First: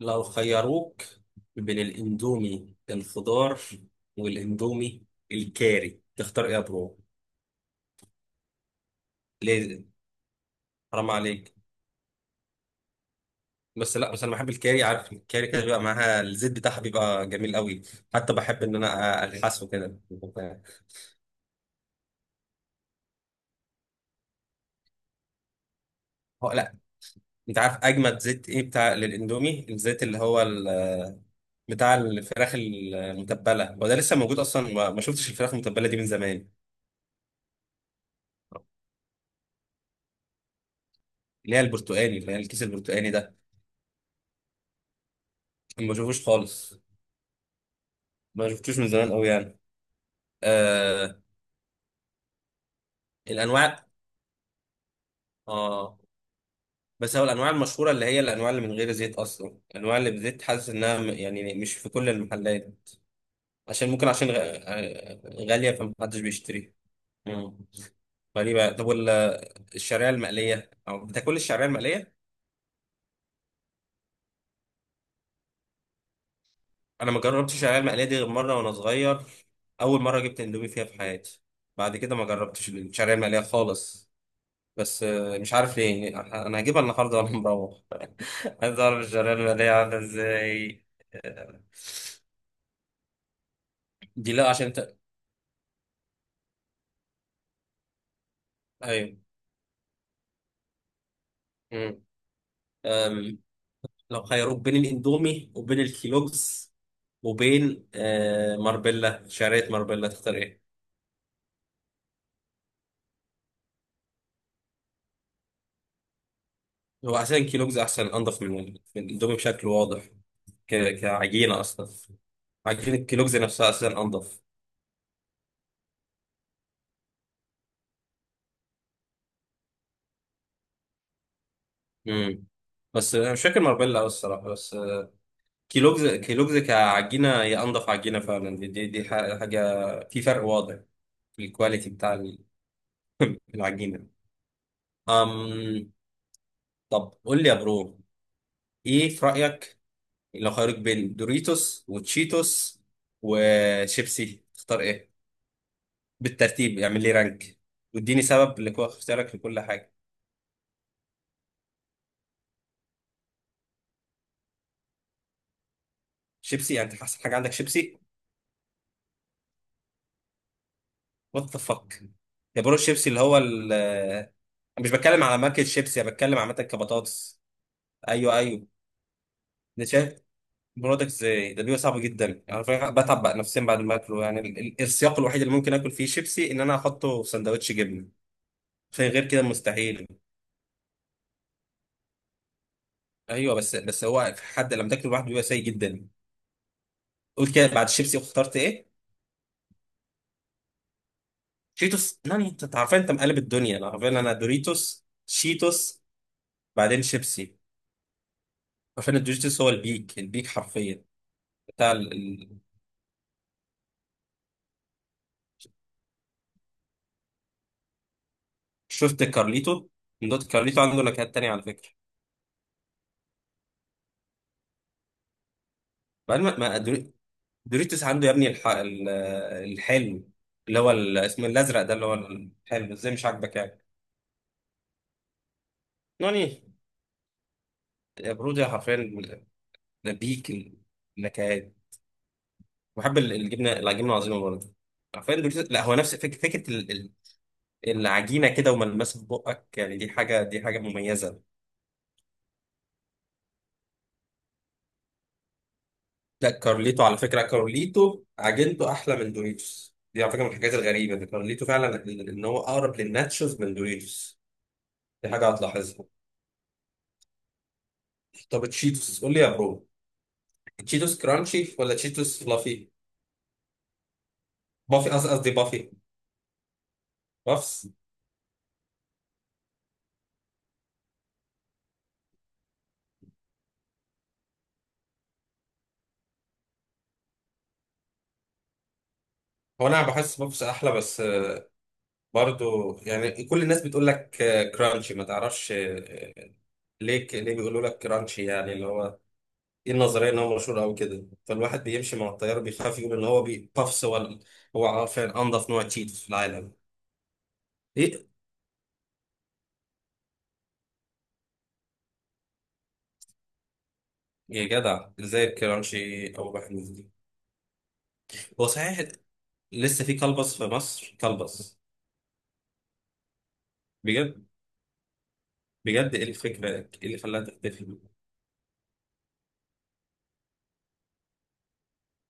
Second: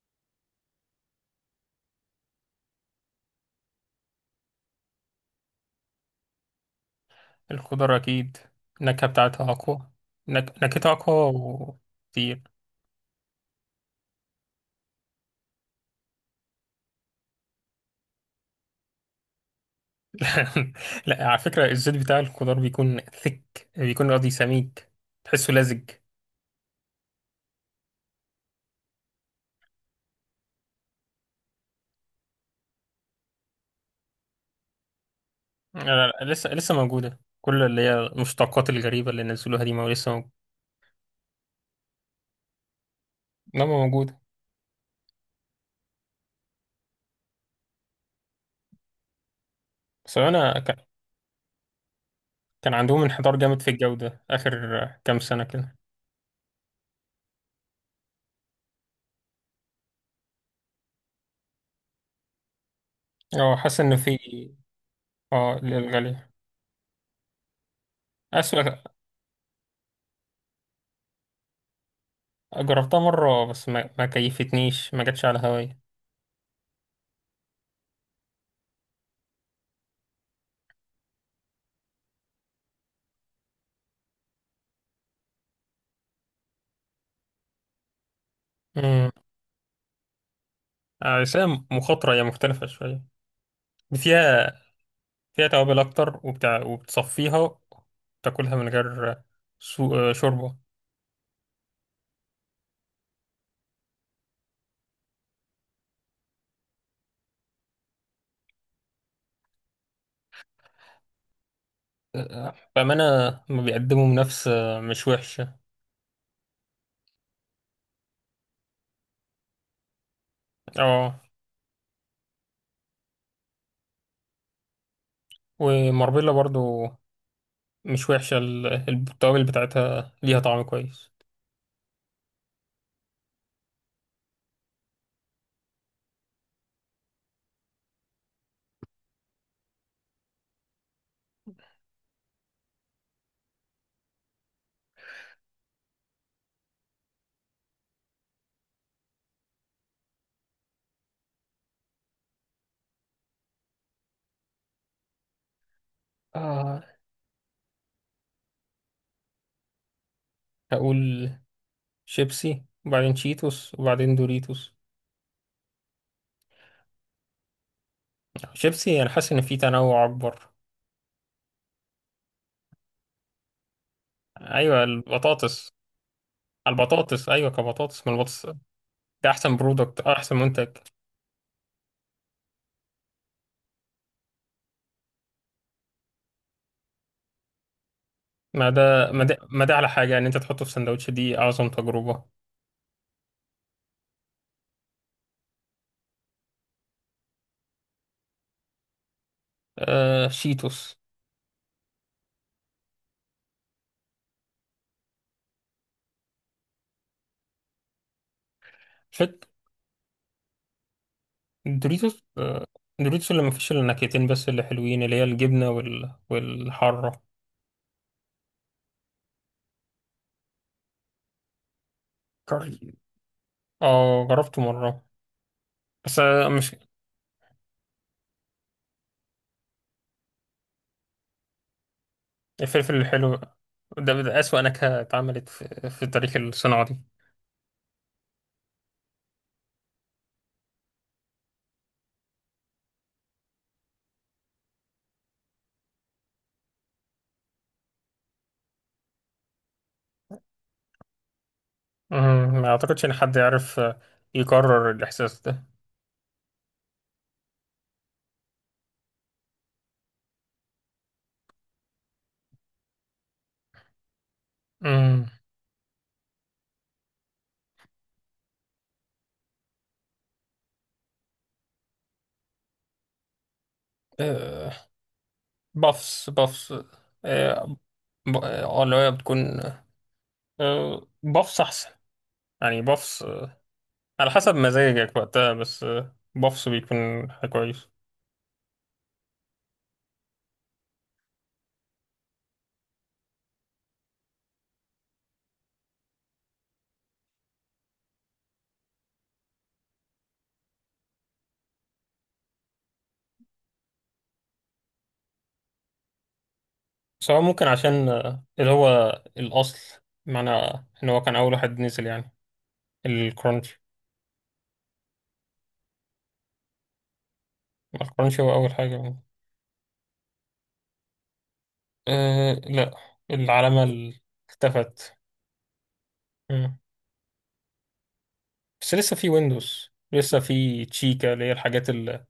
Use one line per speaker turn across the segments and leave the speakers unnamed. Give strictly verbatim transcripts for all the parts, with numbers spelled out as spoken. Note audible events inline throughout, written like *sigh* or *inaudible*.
لو خيروك بين الاندومي الخضار والاندومي الكاري تختار ايه يا برو؟
الخضار أكيد. النكهة بتاعتها
ليه؟
أقوى. نك... نكهتها
حرام عليك.
أقوى كتير.
بس لا، بس انا بحب الكاري، عارف الكاري كده بيبقى معاها الزيت بتاعها بيبقى جميل قوي. حتى بحب ان انا الحسه كده.
*laughs* لا، على فكرة الزيت بتاع الخضار بيكون ثك بيكون قصدي سميك، تحسه لزج.
هو لا، انت عارف اجمد زيت ايه بتاع للاندومي؟ الزيت اللي هو ال- بتاع الفراخ المتبله، وده لسه موجود اصلا؟ ما ما شفتش الفراخ
لا،
المتبله دي
لا،
من
لا،
زمان،
لسه لسه موجودة، كل اللي هي المشتقات الغريبة اللي نزلوها دي ما لسه موجودة.
اللي هي البرتقاني، اللي هي الكيس البرتقاني ده.
إنما موجودة.
ما بشوفوش خالص، ما شفتوش من زمان قوي يعني.
بس أنا ك...
آه،
كان عندهم انحدار جامد في
الانواع.
الجودة آخر كام سنة كده.
اه بس هو الانواع المشهوره، اللي هي الانواع اللي من غير زيت اصلا، الانواع اللي بزيت حاسس انها م- يعني مش في كل المحلات.
اه، حاسس
عشان
إن
ممكن
في.
عشان غ- آه،
اه،
غاليه فمحدش
الغالية
بيشتريها. مم.
أسوأ.
غريبه. طب وال- الشعريه المقليه، او بتاكل الشعريه المقليه؟
جربتها مرة، بس ما, ما كيفتنيش، ما جاتش على هواي.
انا ما جربتش الشعريه المقليه دي غير مره وانا صغير، اول مره جبت اندومي فيها في حياتي. بعد كده ما جربتش الشعريه المقليه خالص. بس آه، مش عارف ليه يعني، انا هجيبها النهارده وانا مروح، عايز اعرف الشعريه الماليه عامله ازاي.
آه، بس هي
آه،
مخاطرة، هي مختلفة شوية،
دي لا
فيها،
عشان انت.
فيها توابل أكتر وبتاع، وبتصفيها تاكلها من
ايوه.
غير سو... آه، شوربة.
مم. أم، لو خيروك بين الاندومي وبين الكيلوجز وبين آه، ماربيلا، شعريه ماربيلا، تختار ايه؟
آه، بأمانة ما بيقدموا بنفس، آه، مش وحشة.
هو عشان الكيلوجز احسن انضف من من الاندومي بشكل واضح، ك-
اه،
كعجينه اصلا. عجينه الكيلوجز نفسها اساسا انضف.
وماربيلا برضو مش وحشة، ال- التوابل بتاعتها ليها طعم كويس.
امم. بس انا مش فاكر ماربيلا قوي الصراحه، بس آه، كيلوجز كيلوجز كعجينه هي انضف عجينه فعلا. دي دي, دي ح- حاجه، في فرق واضح، الكواليتي بتاع العجينة. أم. طب قول لي يا برو، إيه في رأيك، لو خيروك بين دوريتوس وتشيتوس وشيبسي تختار إيه؟ بالترتيب،
آه
اعمل لي رانك واديني سبب لكو اختيارك لكل حاجة.
هقول شيبسي، وبعدين شيتوس، وبعدين دوريتوس.
شيبسي؟ يعني أنت أحسن حاجة عندك شيبسي؟
شيبسي، أنا حاسس إن في تنوع أكبر.
وات ذا فك يا برو، الشيبسي اللي هو ال أنا
أيوة،
مش بتكلم على ماركة
البطاطس.
شيبسي، أنا بتكلم عامة
البطاطس
كبطاطس.
أيوة، كبطاطس، من
أيوه،
البطاطس
أيوه.
ده احسن
أنا
برودكت،
شايف.
احسن منتج.
برودكت ازاي ده، بيبقى صعب جدا يعني، فعلا بتعب بقى نفسيا بعد ما اكله. يعني ال- ال- السياق الوحيد اللي ممكن اكل فيه شيبسي ان انا احطه في سندوتش جبنه،
ما ده ما
فغير
ده
كده
ما ده على
مستحيل.
حاجه ان انت تحطه في سندوتش، دي اعظم تجربه.
ايوه بس، بس هو في حد لما تاكله لوحده بيبقى سيء جدا. قلت كده، بعد الشيبسي اخترت ايه؟
آه، شيتوس.
شيتوس؟ لا انت عارفين، انت مقلب الدنيا، انا عارفين انا: دوريتوس، شيتوس، بعدين شيبسي. عارفين
فك.
الدوريتوس هو البيك، البيك حرفيا بتاع ال...
دوريتوس،
ال-
آه، دوريتوس اللي ما فيش الا نكهتين بس اللي حلوين، اللي هي الجبنه وال... والحاره.
شفت كارليتو؟ من دوت؟ كارليتو عنده نكهات تانية على فكره.
كاري. اه، جربته مره، بس
بعد
آه
ما
مش.
ما دوريتوس عنده يا ابني الح... ال- الحلو، اللي هو ال- اسمه الازرق ده، اللي هو الحلو،
الفلفل
ازاي مش
الحلو
عاجبك يعني؟
ده, ده اسوأ نكهه اتعملت في, في تاريخ
يعني
الصناعه دي.
يا برودي حرفيا، بيك النكهات. بحب ال- الجبنه، العجينه العظيمه برضه. حرفيا دوريتوس، لا هو نفس فك... فكره ال... ال- العجينه كده وملمسها في بقك، يعني دي حاجه، دي حاجه مميزه.
مم، ما اعتقدش ان حد يعرف، آه، يكرر الاحساس ده.
لا كارليتو على فكره، كارليتو عجينته احلى من دوريتوس، دي على فكره من الحاجات الغريبه ان كارليتو فعلا، ان إن هو اقرب للناتشوز من دوريتوس.
مم.
دي حاجه هتلاحظها. طب تشيتوس قول لي يا برو، تشيتوس كرانشي ولا تشيتوس فلافي؟
آه
بافي، قص- قصدي بافي.
بافس بافس. آه،
بافس.
ب- اه اللي هي بتكون، آه، بفص احسن. يعني بفص، آه، على حسب مزاجك وقتها، بس آه، بفص بيكون حاجة كويس.
هو انا بحس بافس احلى، بس آه، برضو يعني كل الناس بتقول لك آه، كرانشي، ما تعرفش آه، ليه، ك- ليه بيقولوا لك كرانشي؟ يعني اللي هو ايه النظريه، ان هو مشهور او كده، فالواحد بيمشي مع التيار بيخاف يقول ان هو بي- بافس ولا. هو عارفين انضف نوع تشيتوس في العالم.
بس هو ممكن عشان
ايه؟
آه، اللي هو الأصل، معنى إن هو كان أول واحد نزل يعني الكرانشي.
يا جدع ازاي الكرانشي اول واحد نزل؟
ما الكرانشي هو
هو
أول حاجة
صحيح
يعني.
لسه في كلبس في مصر؟ كلبس،
أه لا، العلامة ال-
بجد؟
اختفت.
بجد، ايه الفكره،
مم.
ايه اللي خلاها تختفي؟
بس لسه في ويندوز، لسه في تشيكا، اللي هي الحاجات ال-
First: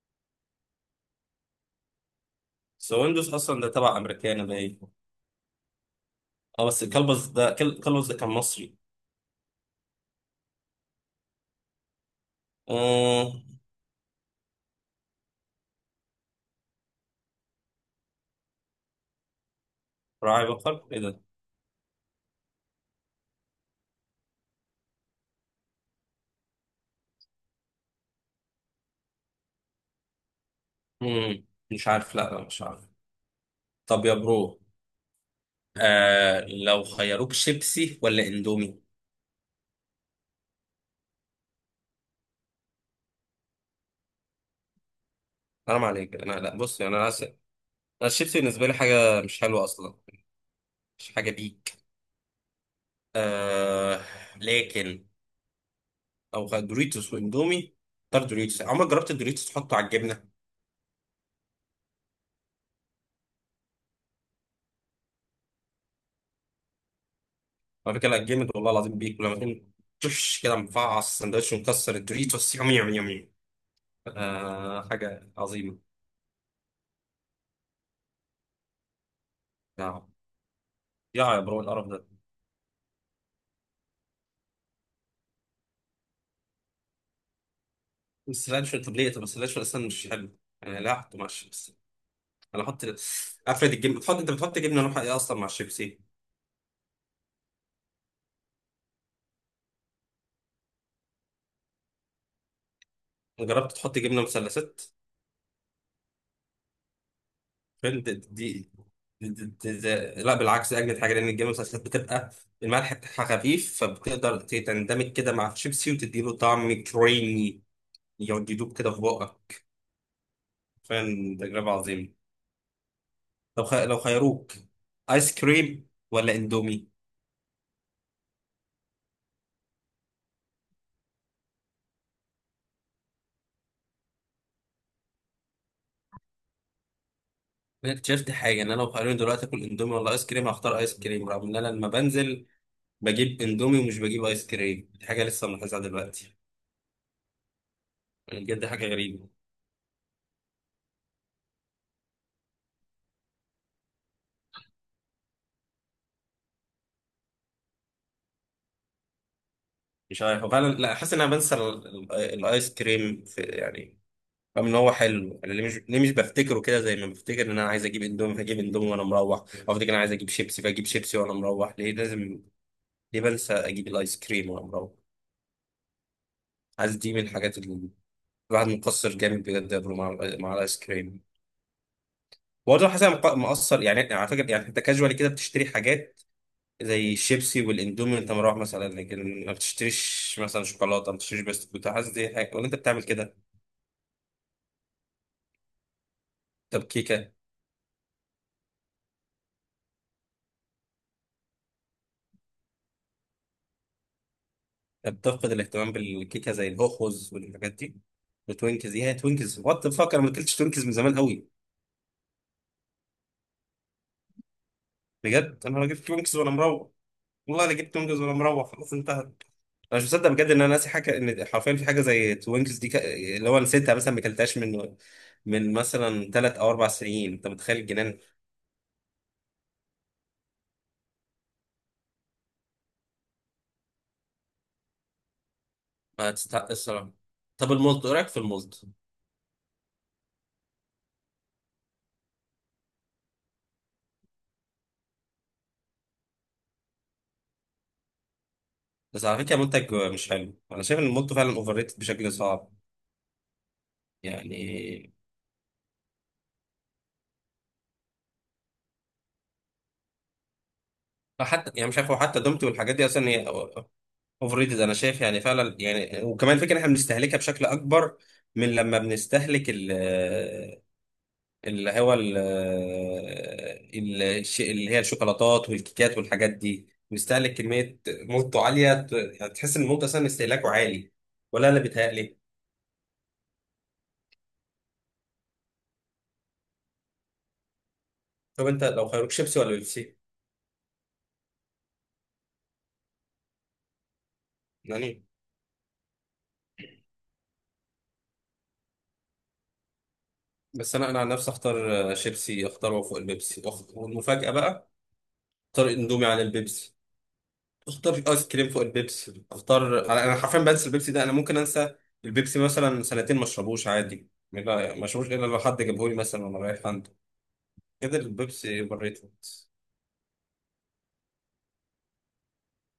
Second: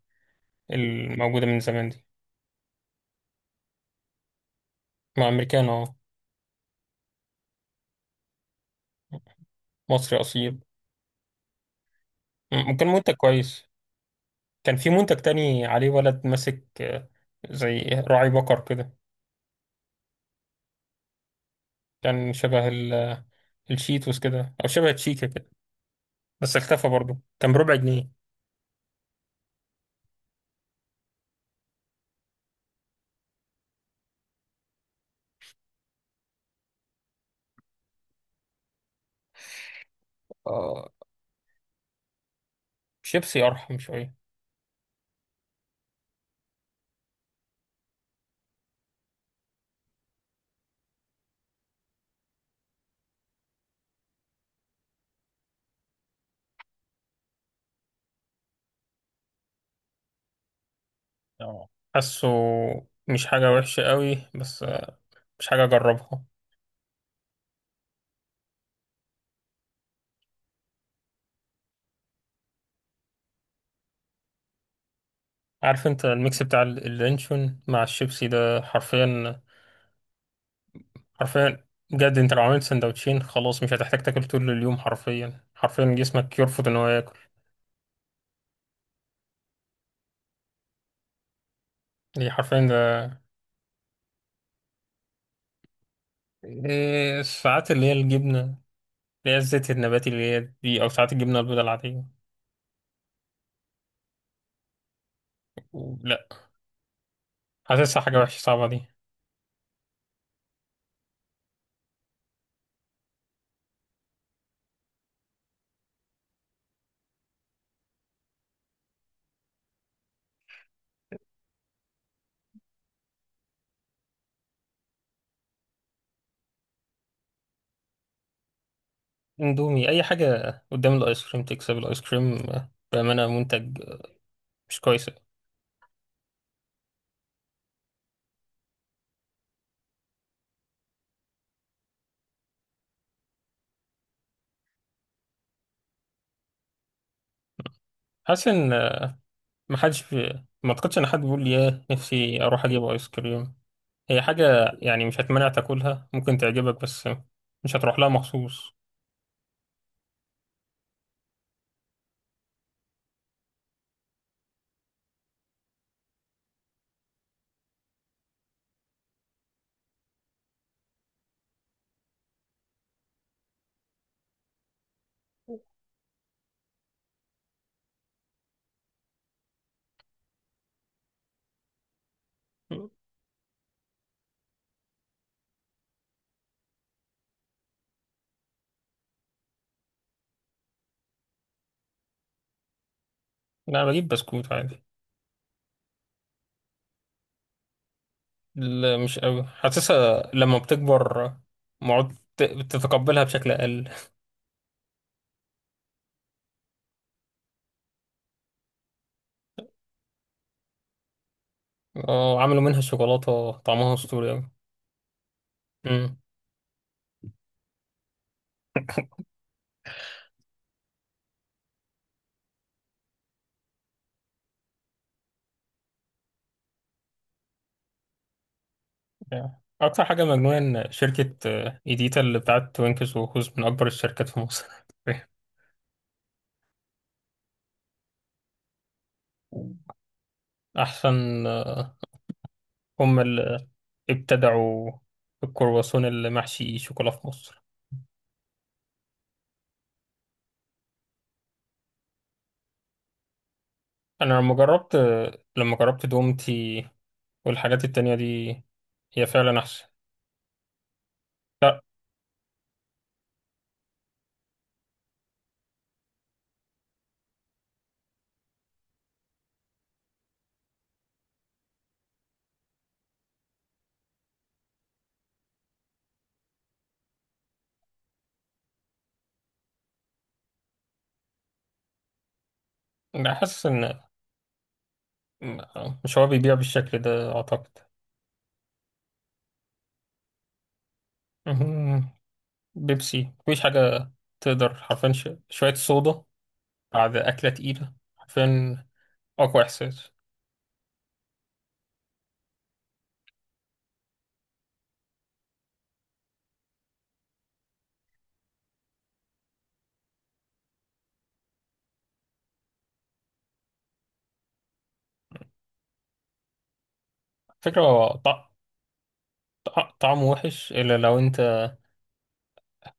الموجودة من زمان دي.
بس هو ويندوز اصلا ده تبع امريكان باين.
مع أمريكان أهو.
اه بس كلبز ده، كل- كلبز ده كان مصري.
مصري أصيل. مم، ممكن منتج
آه.
كويس. كان في منتج تاني عليه ولد ماسك، آه، زي راعي بقر كده.
راعي بقر ايه ده؟
كان شبه ال- آه، الشيتوس كده، او شبه تشيكا كده، بس اختفى برضه، كان بربع جنيه.
مم. مش عارف، لا، لا مش عارف. طب يا برو، آه لو خيروك شيبسي ولا اندومي؟
آه شيبسي ارحم شويه.
حرام عليك، انا لا بص، يعني انا عايز، انا الشيبسي بالنسبه لي حاجه مش حلوه اصلا، مش حاجه ليك. آه. لكن او خ- دوريتوس واندومي، اختار دوريتوس. عمرك جربت الدوريتوس تحطه على الجبنه؟
اه، حاسه مش حاجه وحشه قوي، بس آه، مش حاجه اجربها.
على فكره لا جامد والله العظيم، بيك. ولما تكون تش كده مفعص السندوتش ومكسر الدوريتوس، يوم يوم يوم يوم، آه حاجه عظيمه.
عارف انت الميكس بتاع ال- اللانشون مع الشيبسي ده حرفيا.
يا يا برو
حرفيا،
القرف ده.
بجد، انت لو عملت سندوتشين خلاص مش هتحتاج تاكل طول اليوم، حرفيا حرفيا جسمك يرفض ان هو ياكل.
السلانشو، طب ليه؟ طب السلانشو اصلا مش حلو انا لا احطه مع الشيبسي.
دي حرفيا.
انا احط، افرد الجبنه، بتحط انت، بتحط جبنه نوعها ايه اصلا مع الشيبسي؟
إيه، ساعات اللي هي الجبنة اللي هي الزيت النباتي اللي هي دي، أو ساعات الجبنة البيضاء العادية.
جربت تحط جبنه مثلثات؟
و- لا، حاسسها
فين دي،
حاجة وحشة صعبة
دي,
دي.
دي, دي, دي, لا بالعكس، دي اجمد حاجه، لان الجبنه المثلثات بتبقى الملح بتاعها خفيف، فبتقدر تندمج كده مع الشيبسي وتديله طعم كريمي يقعد يدوب كده في بقك، فعلا تجربة عظيمة. لو خ... لو خيروك ايس كريم ولا اندومي؟
اندومي أي حاجة قدام الآيس كريم تكسب. الآيس كريم، آه، بأمانة منتج، آه، مش كويس.
انا اكتشفت حاجة ان انا لو خيروني دلوقتي اكل اندومي ولا ايس كريم هختار ايس كريم، رغم ان انا لما بنزل بجيب اندومي ومش بجيب ايس كريم، دي حاجة لسه ملاحظها دلوقتي، يعني
حاسس
بجد
إن،
حاجة
آه،
غريبة.
محدش بي- ما أعتقدش إن حد بيقول لي ياه نفسي أروح أجيب آيس كريم. هي حاجة يعني مش هتمنع تاكلها، ممكن تعجبك، بس مش هتروح لها مخصوص.
مش عارف فعلا، لا حاسس ان انا بنسى ال... ال... الايس كريم، في يعني رغم ان هو حلو. انا ليه مش ليه مش بفتكره كده، زي ما بفتكر ان انا عايز اجيب اندومي فاجيب اندومي وانا مروح، او افتكر انا عايز اجيب شيبسي فاجيب شيبسي وانا مروح. ليه لازم ليه بنسى اجيب الايس كريم وانا مروح؟ عايز، دي من الحاجات اللي الواحد مقصر جامد بجد يا برو مع، مع الايس كريم. برضه حاسس أنا مق- مقصر، يعني على فكره. يعني انت كاجوالي كده بتشتري حاجات زي الشيبسي والاندومي وانت مروح مثلا، لكن ما بتشتريش مثلا شوكولاته، ما بتشتريش بسكوت، حاسس دي حاجه، ولا انت بتعمل كده؟
لا، أنا بجيب بسكوت عادي.
طب كيكه؟
لا، مش قوي حاسسها لما بتكبر، معد ت- بتتقبلها بشكل أقل.
طب تفقد الاهتمام بالكيكه زي الهوخوز والحاجات دي؟ وتوينكز، ايه هي توينكز؟ وات ذا فاك، انا ما اكلتش توينكز من زمان قوي.
اه، عملوا منها شوكولاتة طعمها أسطوري أوي.
بجد، انا جبت
أمم.
توينكز وانا مروح، والله انا جبت توينكز وانا مروح، خلاص انتهت. انا مش مصدق بجد ان انا ناسي حاجه، ان حرفيا في حاجه زي توينكس دي، ك... اللي هو نسيتها مثلا، ما اكلتهاش من من مثلا ثلاث او اربع سنين. انت متخيل الجنان؟
أكتر حاجة مجنونة إن شركة، آه، إيديتا اللي بتاعت توينكس وهوز من أكبر الشركات في مصر.
ما تستحق الصراحه. طب المولت، ايه رايك في المولت؟
*laughs* أحسن، آه، هم اللي ابتدعوا الكرواسون اللي محشي شوكولا في مصر.
بس على فكره منتج مش حلو، انا شايف ان المولت فعلا اوفر ريتد بشكل صعب،
أنا لما جربت،
يعني.
لما جربت دومتي والحاجات التانية دي، هي فعلا أحسن.
حتى يعني مش عارف، هو حتى دومتي والحاجات دي اصلا هي اوفر ريتد انا شايف، يعني فعلا يعني. وكمان فكره ان احنا بنستهلكها بشكل اكبر، من لما بنستهلك اللي هو ال- ال- الش- اللي هي الشوكولاتات والكيكات والحاجات دي، بيستهلك كمية موته عالية، ت- يعني تحس إن الموت أصلا استهلاكه عالي، ولا أنا بيتهيألي؟
أنا حاسس إن، لا، مش هو بيبيع بالشكل ده أعتقد.
طب أنت لو خيروك شيبسي ولا بيبسي؟
مهم. بيبسي مفيش حاجة تقدر حرفيا،
يعني
ش... شوية صودا بعد أكلة تقيلة، حرفيا أقوى إحساس.
بس أنا، أنا عن نفسي أختار شيبسي، أختاره فوق البيبسي. وأخ- والمفاجأة بقى، أختار إندومي على البيبسي، أختار آيس كريم فوق البيبسي، أختار، أنا أنا حرفيا بنسى البيبسي ده. أنا ممكن أنسى البيبسي مثلا سنتين ما أشربوش عادي، ما ما أشربوش إلا لو حد جابهولي مثلا وأنا رايح عند
فكرة هو
كده.
طع...
البيبسي اوفر ريتد.
طع... طعمه وحش، إلا لو أنت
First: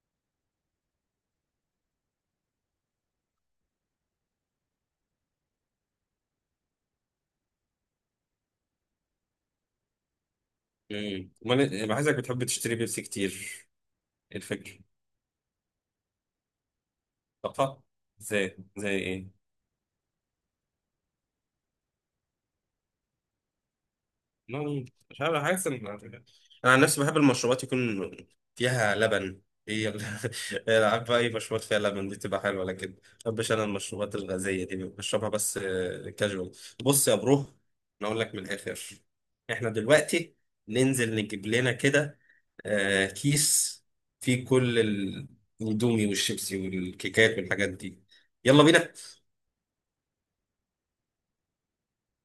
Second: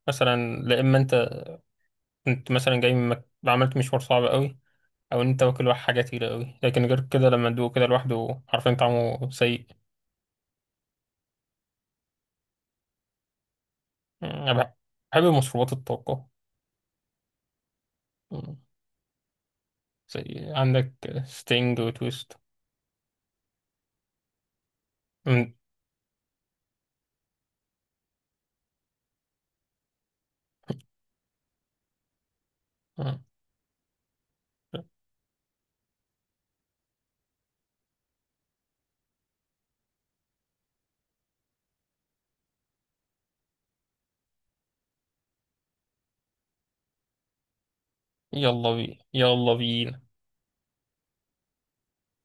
مثلا، لا، إما أنت كنت مثلا جاي من مك... عملت مشوار صعب قوي، أو أنت واكل واحد حاجة تقيلة قوي، لكن غير كده لما تدوق كده لوحده حرفيا طعمه سيء.
امم، امال إيه؟ بحسك بتحب تشتري بيبسي كتير،
مم.
ايه
أنا بح-
الفكره؟
بحب مشروبات الطاقة.
طاقه؟
مم،
زي زي ايه؟
زي عندك ستينج وتويست.
مم، مش عارف،
مم.
حاسس ان انا عن نفسي بحب المشروبات يكون فيها لبن. هي ال- *laughs* هي عارف بقى، اي مشروبات فيها لبن دي تبقى حلوه، لكن ما
مم.
بحبش انا المشروبات الغازيه دي، بشربها بس كاجوال. بص يا برو، انا اقول لك من الاخر، احنا دلوقتي ننزل نجيب لنا كده آه كيس فيه كل ال- الاندومي والشيبسي والكيكات والحاجات دي. يلا
يلا بينا،
بينا.
يلا بينا.